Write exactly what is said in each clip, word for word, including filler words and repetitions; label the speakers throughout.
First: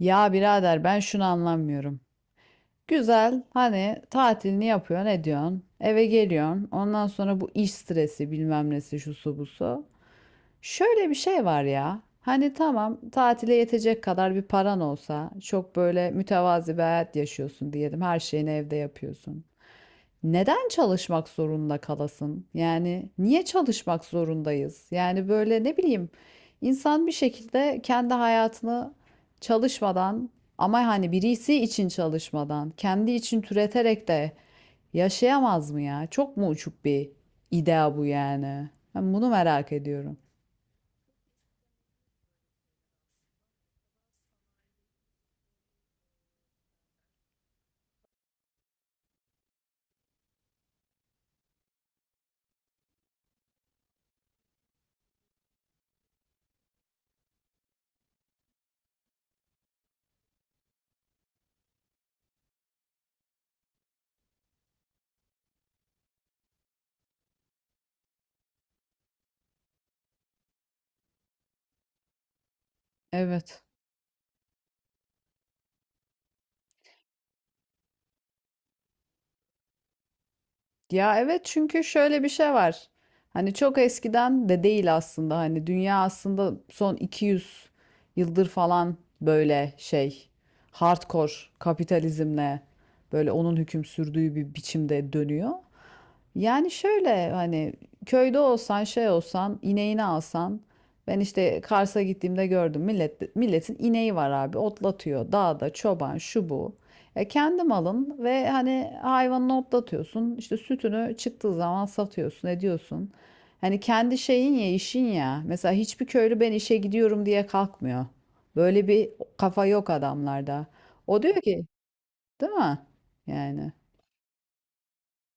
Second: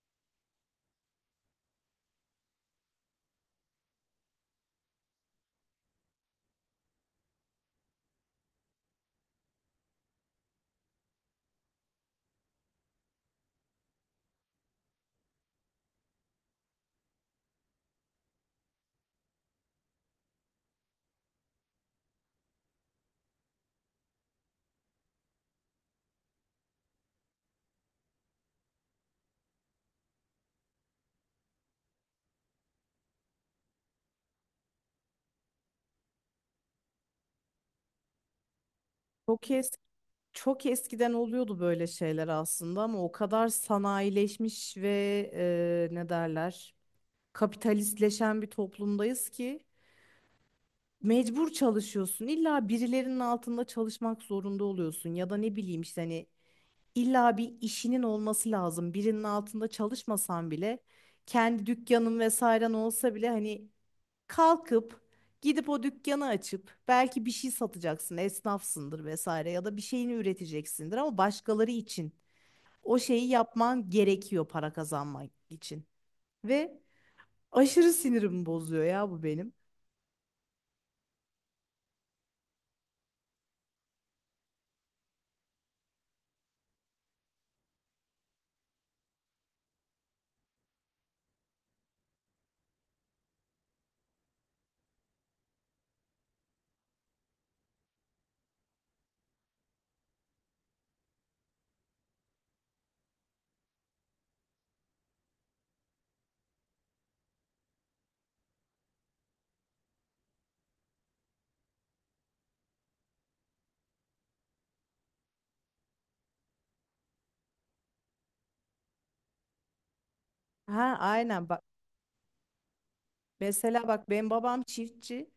Speaker 1: Ya birader ben şunu anlamıyorum. Güzel hani tatilini yapıyorsun ediyorsun eve geliyorsun ondan sonra bu iş stresi bilmem nesi şusu busu. Şöyle bir şey var ya hani tamam tatile yetecek kadar bir paran olsa çok böyle mütevazi bir hayat yaşıyorsun diyelim her şeyini evde yapıyorsun neden çalışmak zorunda kalasın? Yani niye çalışmak zorundayız? Yani böyle ne bileyim insan bir şekilde kendi hayatını çalışmadan ama hani birisi için çalışmadan, kendi için türeterek de yaşayamaz mı ya? Çok mu uçuk bir idea bu yani? Ben bunu
Speaker 2: Çok es
Speaker 1: merak ediyorum.
Speaker 2: Çok eskiden oluyordu böyle şeyler aslında ama o kadar sanayileşmiş ve e, ne derler kapitalistleşen bir toplumdayız ki mecbur çalışıyorsun. İlla birilerinin altında çalışmak zorunda oluyorsun ya da ne bileyim işte hani illa bir işinin olması lazım. Birinin altında çalışmasan bile kendi dükkanın vesairen olsa bile hani kalkıp gidip o dükkanı açıp belki bir şey satacaksın, esnafsındır vesaire ya da bir şeyini üreteceksindir ama başkaları için o şeyi
Speaker 1: Evet.
Speaker 2: yapman gerekiyor para kazanmak için. Ve aşırı sinirimi bozuyor ya bu benim.
Speaker 1: Ya evet çünkü şöyle bir şey var. Hani çok eskiden de değil aslında hani dünya aslında son iki yüz yıldır falan böyle şey hardcore kapitalizmle böyle onun hüküm sürdüğü bir biçimde dönüyor. Yani şöyle hani köyde olsan şey olsan ineğini alsan ben işte Kars'a gittiğimde gördüm millet milletin ineği var abi otlatıyor dağda çoban şu bu. E kendi malın ve hani hayvanını otlatıyorsun işte sütünü çıktığı zaman satıyorsun ediyorsun. Hani kendi şeyin ya işin ya mesela hiçbir köylü ben işe gidiyorum diye kalkmıyor. Böyle bir kafa yok adamlarda.
Speaker 2: Ha
Speaker 1: O diyor
Speaker 2: aynen bak,
Speaker 1: ki değil mi? Yani.
Speaker 2: mesela bak benim babam çiftçi.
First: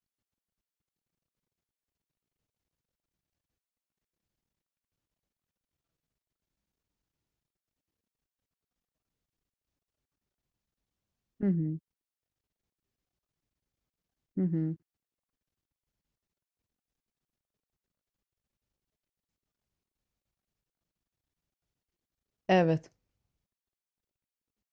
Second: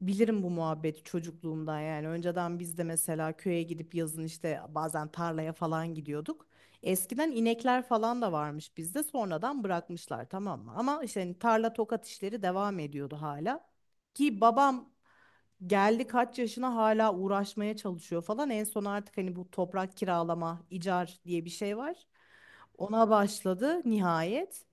Speaker 2: Bilirim bu muhabbeti çocukluğumdan yani. Önceden biz de mesela köye gidip yazın işte bazen tarlaya falan gidiyorduk. Eskiden inekler falan da varmış bizde. Sonradan bırakmışlar, tamam mı? Ama işte hani
Speaker 1: Hı
Speaker 2: tarla
Speaker 1: hı.
Speaker 2: tokat işleri devam ediyordu hala. Ki
Speaker 1: Hı hı.
Speaker 2: babam geldi kaç yaşına, hala uğraşmaya çalışıyor falan. En son artık hani bu toprak kiralama, icar diye bir şey var.
Speaker 1: Evet.
Speaker 2: Ona başladı nihayet.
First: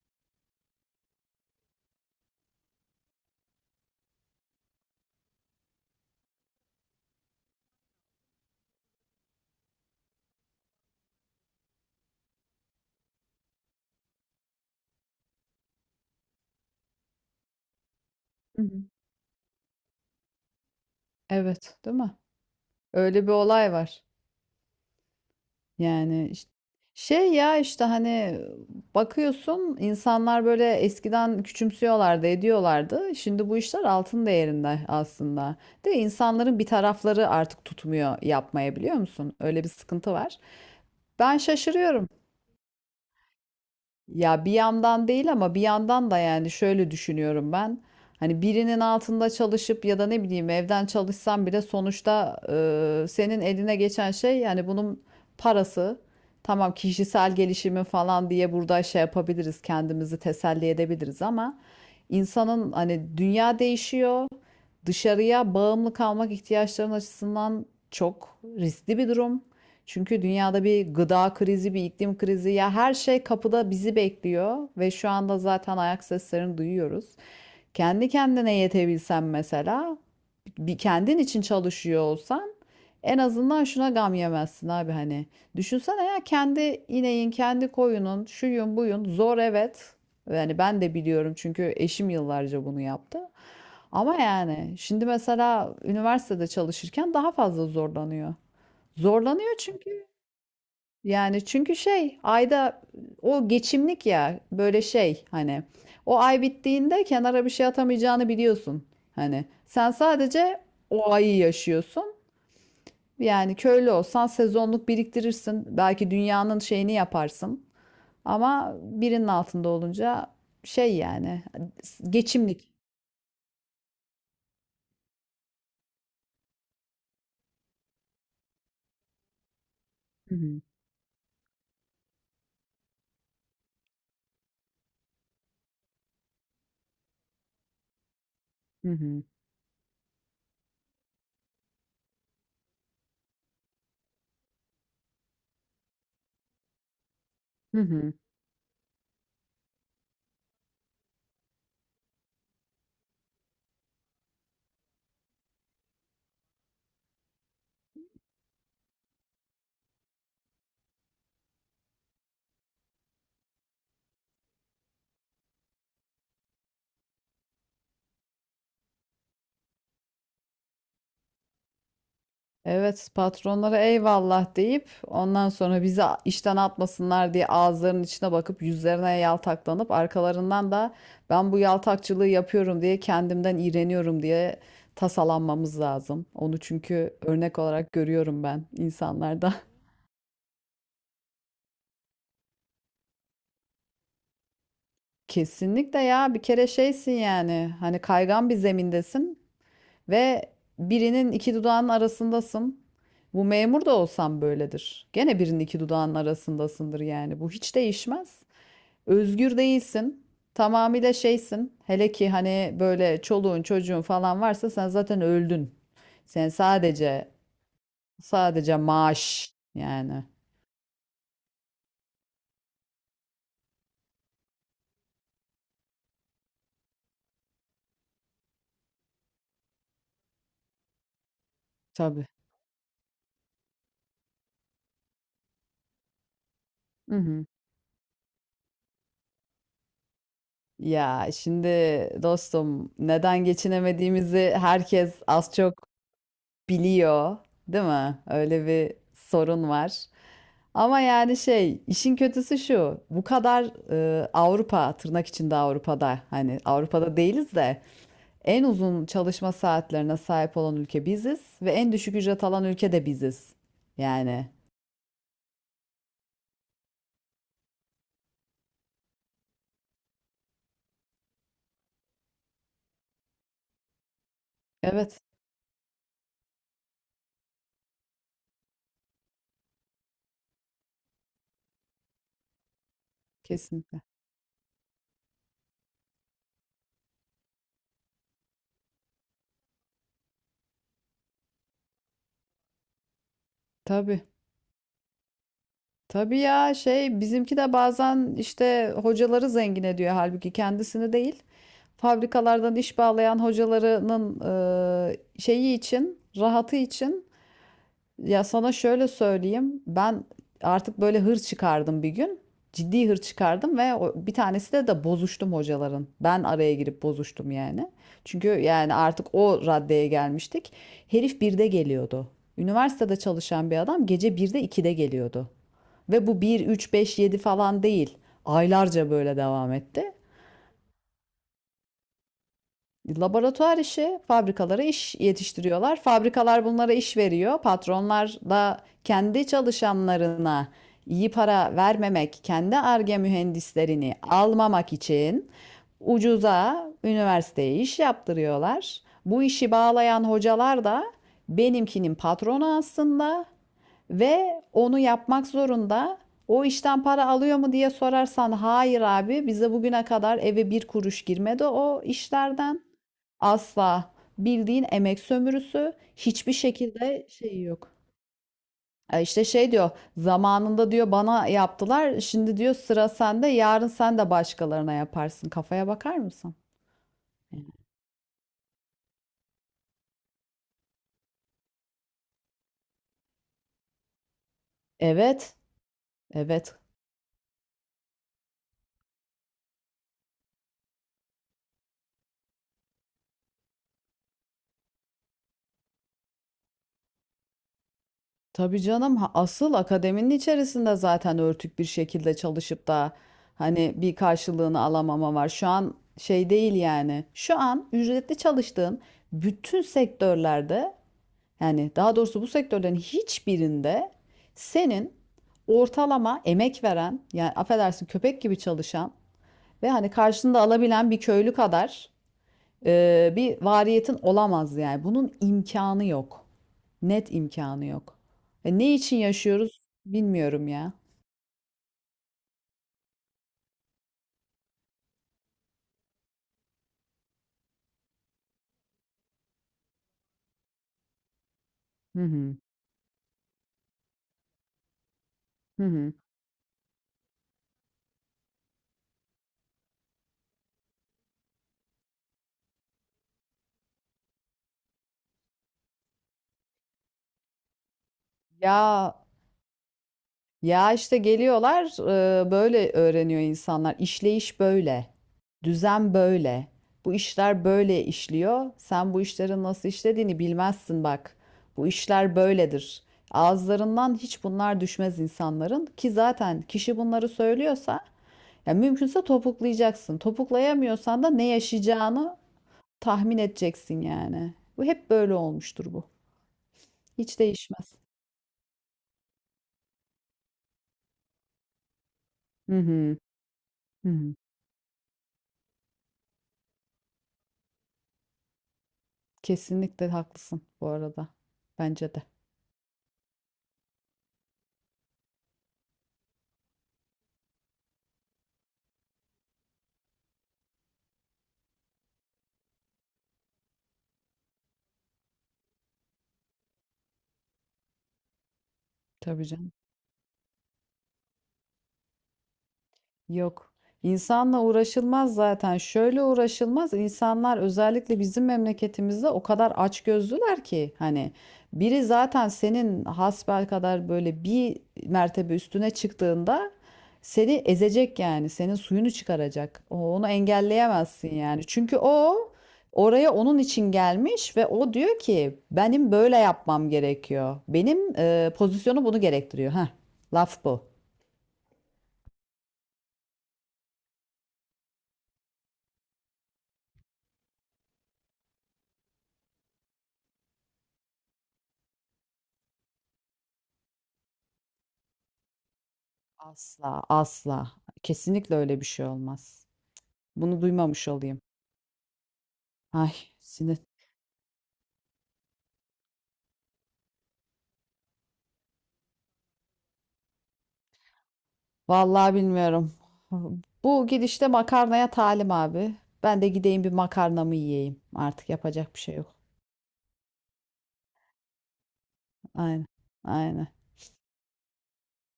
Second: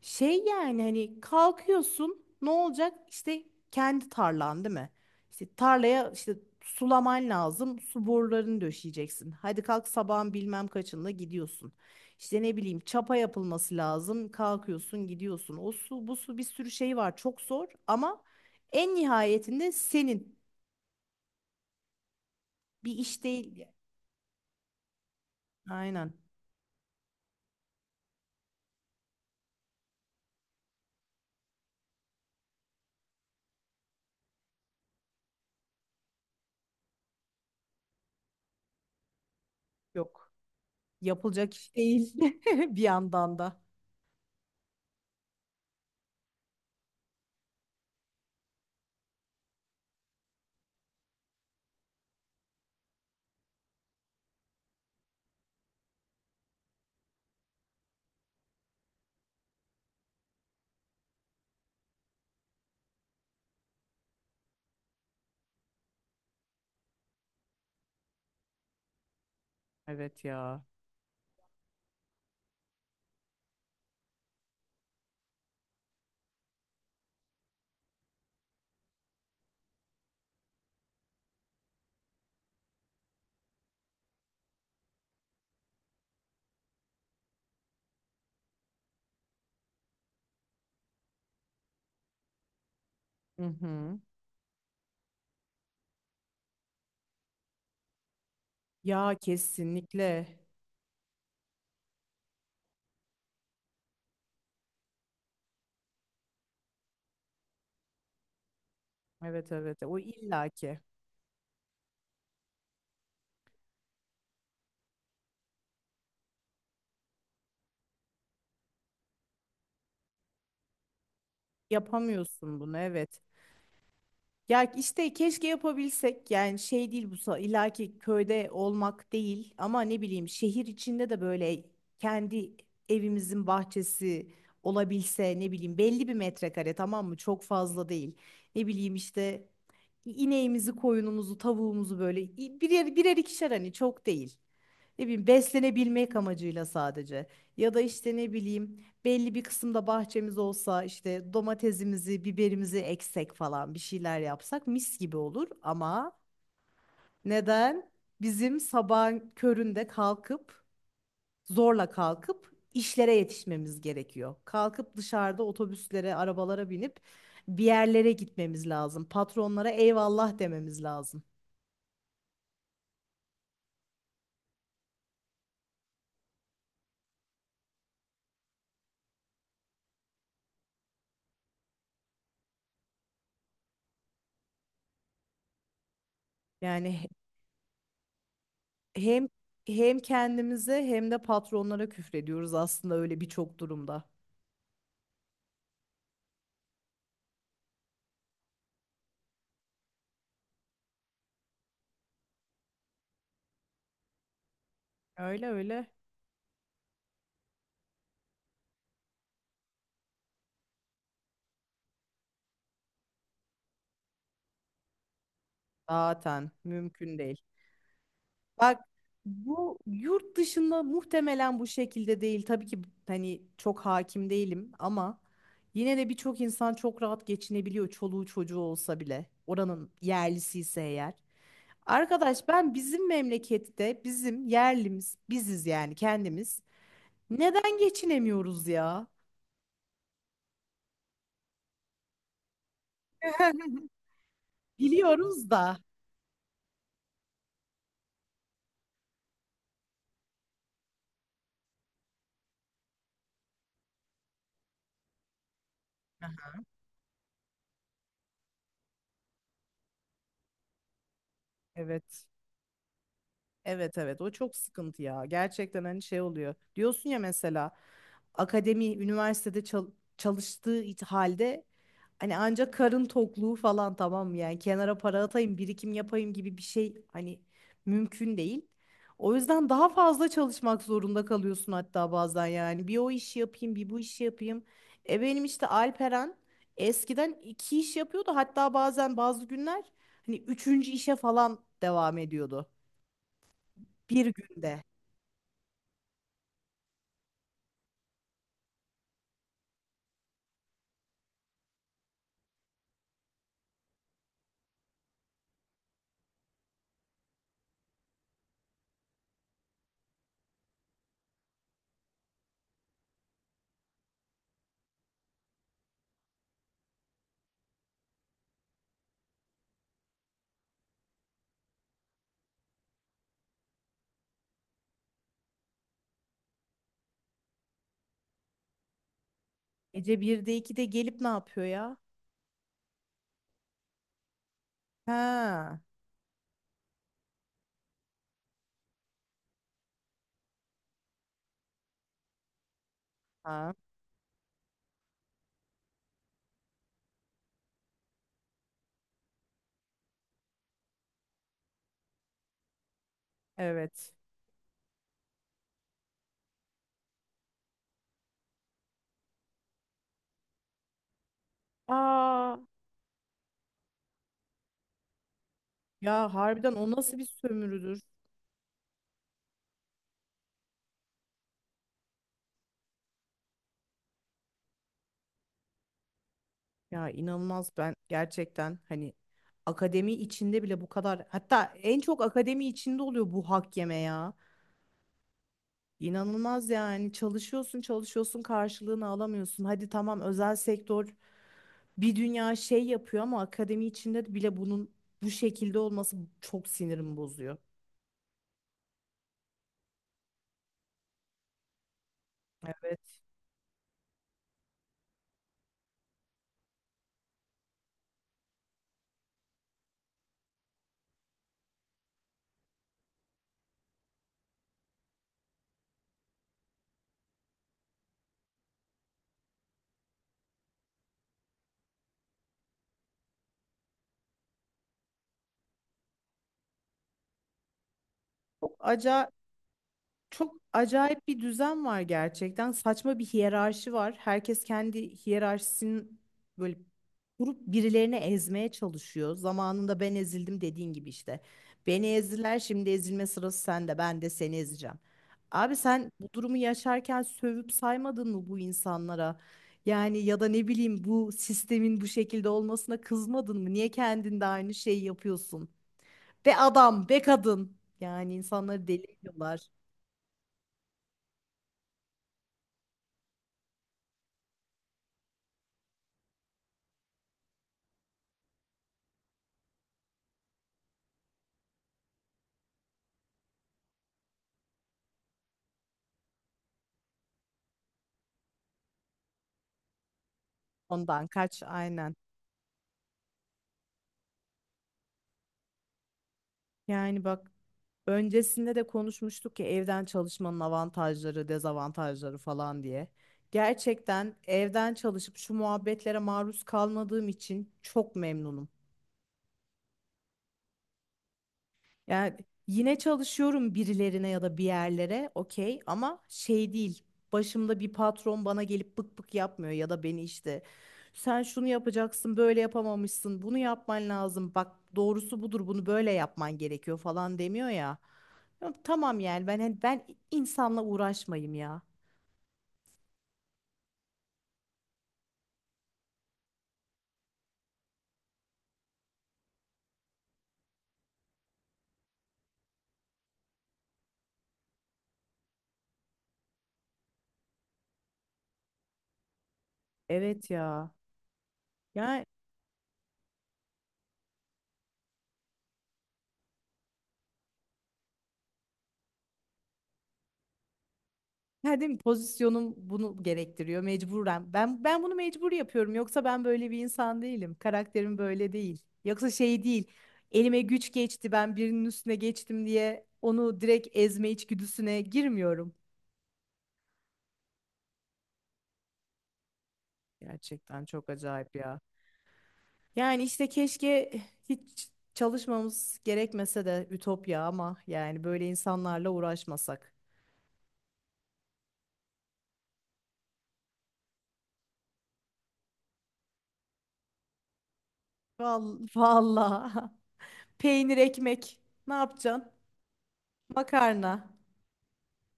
Speaker 2: Şey yani hani kalkıyorsun, ne olacak? İşte kendi tarlan değil mi? İşte tarlaya işte sulaman lazım. Su borularını döşeyeceksin. Hadi kalk, sabahın bilmem kaçında gidiyorsun. İşte ne bileyim çapa yapılması lazım. Kalkıyorsun gidiyorsun. O su bu su, bir sürü şey var. Çok zor ama en nihayetinde senin
Speaker 1: Evet, değil mi?
Speaker 2: bir
Speaker 1: Öyle
Speaker 2: iş
Speaker 1: bir
Speaker 2: değil yani.
Speaker 1: olay var.
Speaker 2: Aynen.
Speaker 1: Yani iş- şey ya işte hani bakıyorsun insanlar böyle eskiden küçümsüyorlardı, ediyorlardı. Şimdi bu işler altın değerinde aslında. De insanların bir tarafları artık tutmuyor yapmaya biliyor musun? Öyle bir sıkıntı
Speaker 2: Yok.
Speaker 1: var. Ben
Speaker 2: Yapılacak iş
Speaker 1: şaşırıyorum.
Speaker 2: değil bir yandan da.
Speaker 1: Ya bir yandan değil ama bir yandan da yani şöyle düşünüyorum ben. Hani birinin altında çalışıp ya da ne bileyim evden çalışsam bile sonuçta e, senin eline geçen şey yani bunun parası. Tamam kişisel gelişimin falan diye burada şey yapabiliriz kendimizi teselli edebiliriz ama insanın hani dünya değişiyor. Dışarıya bağımlı kalmak ihtiyaçların açısından çok riskli bir durum. Çünkü
Speaker 2: Evet ya.
Speaker 1: dünyada bir gıda krizi, bir iklim krizi ya her şey kapıda bizi bekliyor ve şu anda zaten ayak seslerini duyuyoruz. Kendi kendine yetebilsen mesela, bir kendin için çalışıyor olsan en azından şuna gam yemezsin abi hani. Düşünsene ya kendi ineğin, kendi koyunun, şuyun buyun zor evet. Yani ben de biliyorum çünkü eşim yıllarca bunu yaptı.
Speaker 2: Hı hı.
Speaker 1: Ama yani şimdi mesela üniversitede çalışırken daha fazla zorlanıyor.
Speaker 2: Ya
Speaker 1: Zorlanıyor çünkü
Speaker 2: kesinlikle.
Speaker 1: yani çünkü şey ayda o geçimlik ya böyle şey hani o ay bittiğinde kenara bir şey atamayacağını biliyorsun. Hani
Speaker 2: Evet evet,
Speaker 1: sen
Speaker 2: o
Speaker 1: sadece
Speaker 2: illaki
Speaker 1: o ayı yaşıyorsun. Yani köylü olsan sezonluk biriktirirsin. Belki dünyanın şeyini yaparsın. Ama birinin altında olunca şey yani
Speaker 2: yapamıyorsun
Speaker 1: geçimlik.
Speaker 2: bunu evet. Ya işte keşke yapabilsek yani şey değil, bu sa- illaki köyde olmak değil ama ne bileyim
Speaker 1: Hı hı.
Speaker 2: şehir içinde de böyle kendi evimizin bahçesi olabilse, ne bileyim belli bir metrekare, tamam mı, çok fazla değil. Ne
Speaker 1: Hı
Speaker 2: bileyim
Speaker 1: hı.
Speaker 2: işte İneğimizi, koyunumuzu, tavuğumuzu böyle i- birer birer, ikişer, hani çok değil. Ne bileyim beslenebilmek amacıyla sadece. Ya da
Speaker 1: Hı hı.
Speaker 2: işte ne bileyim belli bir kısımda bahçemiz olsa, işte domatesimizi, biberimizi eksek falan, bir şeyler yapsak mis gibi olur ama neden bizim sabahın köründe kalkıp zorla kalkıp işlere yetişmemiz gerekiyor. Kalkıp dışarıda otobüslere, arabalara binip bir yerlere gitmemiz lazım. Patronlara eyvallah dememiz lazım.
Speaker 1: Evet, patronlara eyvallah deyip ondan sonra bizi a- işten atmasınlar diye ağızlarının içine bakıp yüzlerine yaltaklanıp arkalarından da ben bu yaltakçılığı yapıyorum diye kendimden iğreniyorum diye tasalanmamız lazım. Onu
Speaker 2: Yani
Speaker 1: çünkü örnek olarak görüyorum ben
Speaker 2: hem
Speaker 1: insanlarda.
Speaker 2: hem kendimize hem de patronlara küfrediyoruz aslında öyle birçok durumda.
Speaker 1: Kesinlikle ya bir kere şeysin yani hani kaygan bir zemindesin. Ve birinin iki dudağının arasındasın. Bu memur da olsan böyledir. Gene
Speaker 2: Öyle
Speaker 1: birinin iki
Speaker 2: öyle.
Speaker 1: dudağının arasındasındır yani. Bu hiç değişmez. Özgür değilsin. Tamamıyla şeysin. Hele ki hani böyle çoluğun çocuğun falan varsa sen zaten öldün. Sen
Speaker 2: Zaten mümkün
Speaker 1: sadece
Speaker 2: değil.
Speaker 1: sadece
Speaker 2: Bak,
Speaker 1: maaş
Speaker 2: bu
Speaker 1: yani.
Speaker 2: yurt dışında muhtemelen bu şekilde değil. Tabii ki hani çok hakim değilim ama yine de birçok insan çok rahat geçinebiliyor çoluğu çocuğu olsa bile. Oranın yerlisi ise eğer.
Speaker 1: Tabii.
Speaker 2: Arkadaş, ben bizim memlekette bizim yerlimiz biziz yani, kendimiz.
Speaker 1: Hı hı.
Speaker 2: Neden geçinemiyoruz ya?
Speaker 1: Ya şimdi dostum neden geçinemediğimizi herkes
Speaker 2: Biliyoruz
Speaker 1: az
Speaker 2: da.
Speaker 1: çok biliyor, değil mi? Öyle bir sorun var. Ama yani şey, işin kötüsü şu. Bu kadar e, Avrupa, tırnak içinde Avrupa'da, hani Avrupa'da değiliz de en uzun çalışma saatlerine sahip olan ülke biziz ve en düşük
Speaker 2: Evet.
Speaker 1: ücret alan ülke de biziz.
Speaker 2: Evet evet, o
Speaker 1: Yani
Speaker 2: çok sıkıntı ya. Gerçekten hani şey oluyor. Diyorsun ya mesela akademi üniversitede çal- çalıştığı it- halde hani ancak karın tokluğu falan, tamam mı? Yani kenara
Speaker 1: evet,
Speaker 2: para atayım, birikim yapayım gibi bir şey hani mümkün değil. O yüzden daha fazla çalışmak zorunda kalıyorsun hatta bazen yani. Bir o işi yapayım, bir bu
Speaker 1: kesinlikle.
Speaker 2: işi yapayım. E benim işte Alperen eskiden iki iş yapıyordu. Hatta bazen bazı günler hani üçüncü işe falan devam ediyordu.
Speaker 1: Tabii.
Speaker 2: Bir günde.
Speaker 1: Tabii ya şey bizimki de bazen işte hocaları zengin ediyor halbuki kendisini değil. Fabrikalardan iş bağlayan hocalarının e, şeyi için, rahatı için ya sana şöyle söyleyeyim. Ben artık böyle hır çıkardım bir gün. Ciddi hır çıkardım ve bir tanesi de de bozuştum hocaların. Ben araya girip bozuştum yani. Çünkü yani artık o raddeye gelmiştik. Herif birde geliyordu. Üniversitede çalışan bir adam gece birde ikide geliyordu. Ve bu bir üç beş yedi falan değil. Aylarca böyle devam etti.
Speaker 2: Gece birde ikide gelip ne yapıyor ya?
Speaker 1: Laboratuvar işi, fabrikalara iş
Speaker 2: Ha.
Speaker 1: yetiştiriyorlar. Fabrikalar bunlara iş veriyor. Patronlar da kendi çalışanlarına iyi para vermemek, kendi Ar-Ge
Speaker 2: Ha.
Speaker 1: mühendislerini almamak için ucuza üniversiteye iş yaptırıyorlar. Bu işi bağlayan hocalar da benimkinin patronu aslında
Speaker 2: Evet.
Speaker 1: ve onu yapmak zorunda. O işten para alıyor mu diye sorarsan hayır abi bize bugüne kadar eve bir kuruş girmedi o
Speaker 2: Aa.
Speaker 1: işlerden. Asla. Bildiğin emek sömürüsü
Speaker 2: Ya
Speaker 1: hiçbir
Speaker 2: harbiden o nasıl bir
Speaker 1: şekilde şeyi yok.
Speaker 2: sömürüdür?
Speaker 1: E İşte şey diyor zamanında diyor bana yaptılar şimdi diyor sıra sende yarın sen de başkalarına yaparsın kafaya bakar mısın?
Speaker 2: Ya inanılmaz, ben gerçekten hani akademi içinde bile bu kadar, hatta en çok akademi içinde oluyor bu hak yeme ya.
Speaker 1: Evet
Speaker 2: İnanılmaz
Speaker 1: evet
Speaker 2: yani, çalışıyorsun çalışıyorsun karşılığını alamıyorsun. Hadi tamam, özel sektör bir dünya şey yapıyor ama akademi içinde de bile bunun bu şekilde olması çok sinirimi bozuyor.
Speaker 1: tabii canım ha, asıl akademinin içerisinde zaten örtük bir şekilde çalışıp
Speaker 2: Evet.
Speaker 1: da hani bir karşılığını alamama var şu an şey değil yani şu an ücretli çalıştığın bütün sektörlerde. Yani daha doğrusu bu sektörlerin hiçbirinde senin ortalama emek veren, yani affedersin köpek gibi çalışan ve hani karşında alabilen bir köylü kadar e, bir variyetin olamaz yani. Bunun imkanı yok. Net imkanı yok.
Speaker 2: Çok
Speaker 1: E, ne için
Speaker 2: acayip.
Speaker 1: yaşıyoruz
Speaker 2: Çok
Speaker 1: bilmiyorum ya.
Speaker 2: acayip bir düzen var gerçekten. Saçma bir hiyerarşi var. Herkes kendi hiyerarşisini böyle kurup birilerini ezmeye çalışıyor. Zamanında ben ezildim dediğin gibi işte. Beni
Speaker 1: Hı hı.
Speaker 2: ezdiler, şimdi ezilme sırası sende. Ben de seni ezeceğim. Abi,
Speaker 1: Hı
Speaker 2: sen
Speaker 1: hı.
Speaker 2: bu durumu yaşarken sövüp saymadın mı bu insanlara? Yani ya da ne bileyim bu sistemin bu şekilde olmasına kızmadın mı? Niye kendinde aynı şeyi yapıyorsun? Be adam, be kadın. Yani insanları deli
Speaker 1: Ya
Speaker 2: ediyorlar.
Speaker 1: Ya işte geliyorlar e, böyle öğreniyor insanlar. İşleyiş böyle. Düzen böyle. Bu işler böyle işliyor. Sen bu işlerin nasıl işlediğini bilmezsin bak. Bu işler böyledir. Ağızlarından hiç bunlar düşmez insanların ki zaten kişi bunları söylüyorsa ya mümkünse topuklayacaksın. Topuklayamıyorsan
Speaker 2: Ondan
Speaker 1: da ne
Speaker 2: kaç aynen.
Speaker 1: yaşayacağını tahmin edeceksin yani. Bu hep böyle olmuştur bu.
Speaker 2: Yani
Speaker 1: Hiç
Speaker 2: bak,
Speaker 1: değişmez.
Speaker 2: öncesinde de konuşmuştuk ya evden çalışmanın avantajları, dezavantajları
Speaker 1: Hı
Speaker 2: falan diye.
Speaker 1: hı. Hı hı.
Speaker 2: Gerçekten evden çalışıp şu muhabbetlere maruz kalmadığım için çok memnunum.
Speaker 1: Kesinlikle haklısın bu arada. Bence de.
Speaker 2: Yani yine çalışıyorum birilerine ya da bir yerlere okey ama şey değil. Başımda bir patron bana gelip bık bık yapmıyor ya da beni işte sen şunu yapacaksın, böyle yapamamışsın, bunu yapman lazım, bak doğrusu budur, bunu böyle yapman gerekiyor falan demiyor ya. Ya tamam
Speaker 1: Tabii
Speaker 2: yani, ben
Speaker 1: canım.
Speaker 2: hani ben insanla uğraşmayayım ya.
Speaker 1: Yok. İnsanla uğraşılmaz zaten. Şöyle uğraşılmaz. İnsanlar özellikle bizim memleketimizde o kadar açgözlüler ki hani biri zaten senin hasbelkader böyle bir mertebe üstüne çıktığında seni ezecek yani. Senin suyunu çıkaracak. O- Onu
Speaker 2: Evet ya.
Speaker 1: engelleyemezsin yani. Çünkü
Speaker 2: Yani
Speaker 1: o oraya onun için gelmiş ve o diyor ki benim böyle yapmam gerekiyor. Benim e, pozisyonu bunu gerektiriyor. Heh, laf bu.
Speaker 2: Yani değil mi? Pozisyonum bunu gerektiriyor mecburen. Ben ben bunu mecbur yapıyorum. Yoksa ben böyle bir insan değilim. Karakterim böyle değil. Yoksa şey değil. Elime güç geçti, ben birinin üstüne geçtim diye onu direkt ezme içgüdüsüne girmiyorum.
Speaker 1: Asla, asla. Kesinlikle öyle bir şey olmaz. Bunu
Speaker 2: Gerçekten çok
Speaker 1: duymamış olayım.
Speaker 2: acayip ya.
Speaker 1: Ay,
Speaker 2: Yani işte
Speaker 1: sinir.
Speaker 2: keşke hiç çalışmamız gerekmese de ütopya ama yani böyle insanlarla uğraşmasak.
Speaker 1: Vallahi bilmiyorum. Bu gidişte makarnaya talim abi. Ben de gideyim bir makarnamı yiyeyim. Artık
Speaker 2: Vallahi,
Speaker 1: yapacak bir şey yok.
Speaker 2: vallahi. Peynir ekmek ne yapacaksın?
Speaker 1: Aynen, aynen.
Speaker 2: Makarna.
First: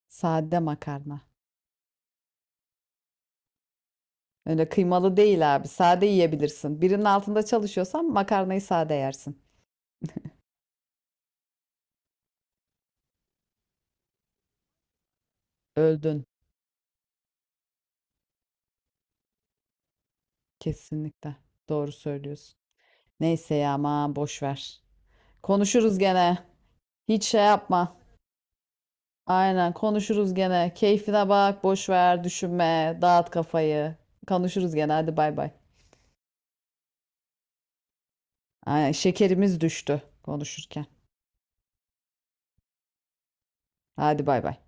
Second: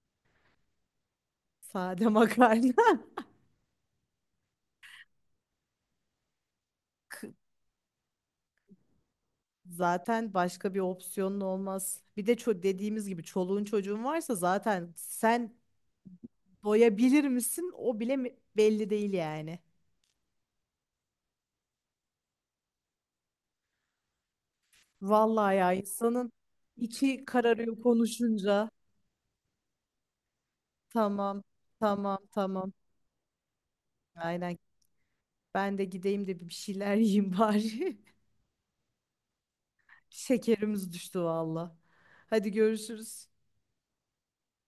Speaker 1: Sade makarna.
Speaker 2: Sade makarna.
Speaker 1: Öyle kıymalı değil abi. Sade yiyebilirsin. Birinin altında çalışıyorsan makarnayı sade yersin.
Speaker 2: Zaten başka bir opsiyonun olmaz. Bir de ço dediğimiz gibi çoluğun çocuğun varsa zaten sen
Speaker 1: Öldün.
Speaker 2: doyabilir misin, o bile mi- belli değil yani.
Speaker 1: Kesinlikle. Doğru söylüyorsun. Neyse ya aman boş ver.
Speaker 2: Vallahi ya
Speaker 1: Konuşuruz
Speaker 2: insanın
Speaker 1: gene. Hiç
Speaker 2: içi
Speaker 1: şey
Speaker 2: kararıyor
Speaker 1: yapma.
Speaker 2: konuşunca.
Speaker 1: Aynen konuşuruz gene. Keyfine
Speaker 2: Tamam,
Speaker 1: bak, boş
Speaker 2: tamam,
Speaker 1: ver,
Speaker 2: tamam.
Speaker 1: düşünme, dağıt kafayı.
Speaker 2: Aynen.
Speaker 1: Konuşuruz gene. Hadi bay bay.
Speaker 2: Ben de gideyim de bir şeyler yiyeyim bari.
Speaker 1: Aynen şekerimiz düştü konuşurken.
Speaker 2: Şekerimiz düştü valla. Hadi görüşürüz.
Speaker 1: Hadi bay bay.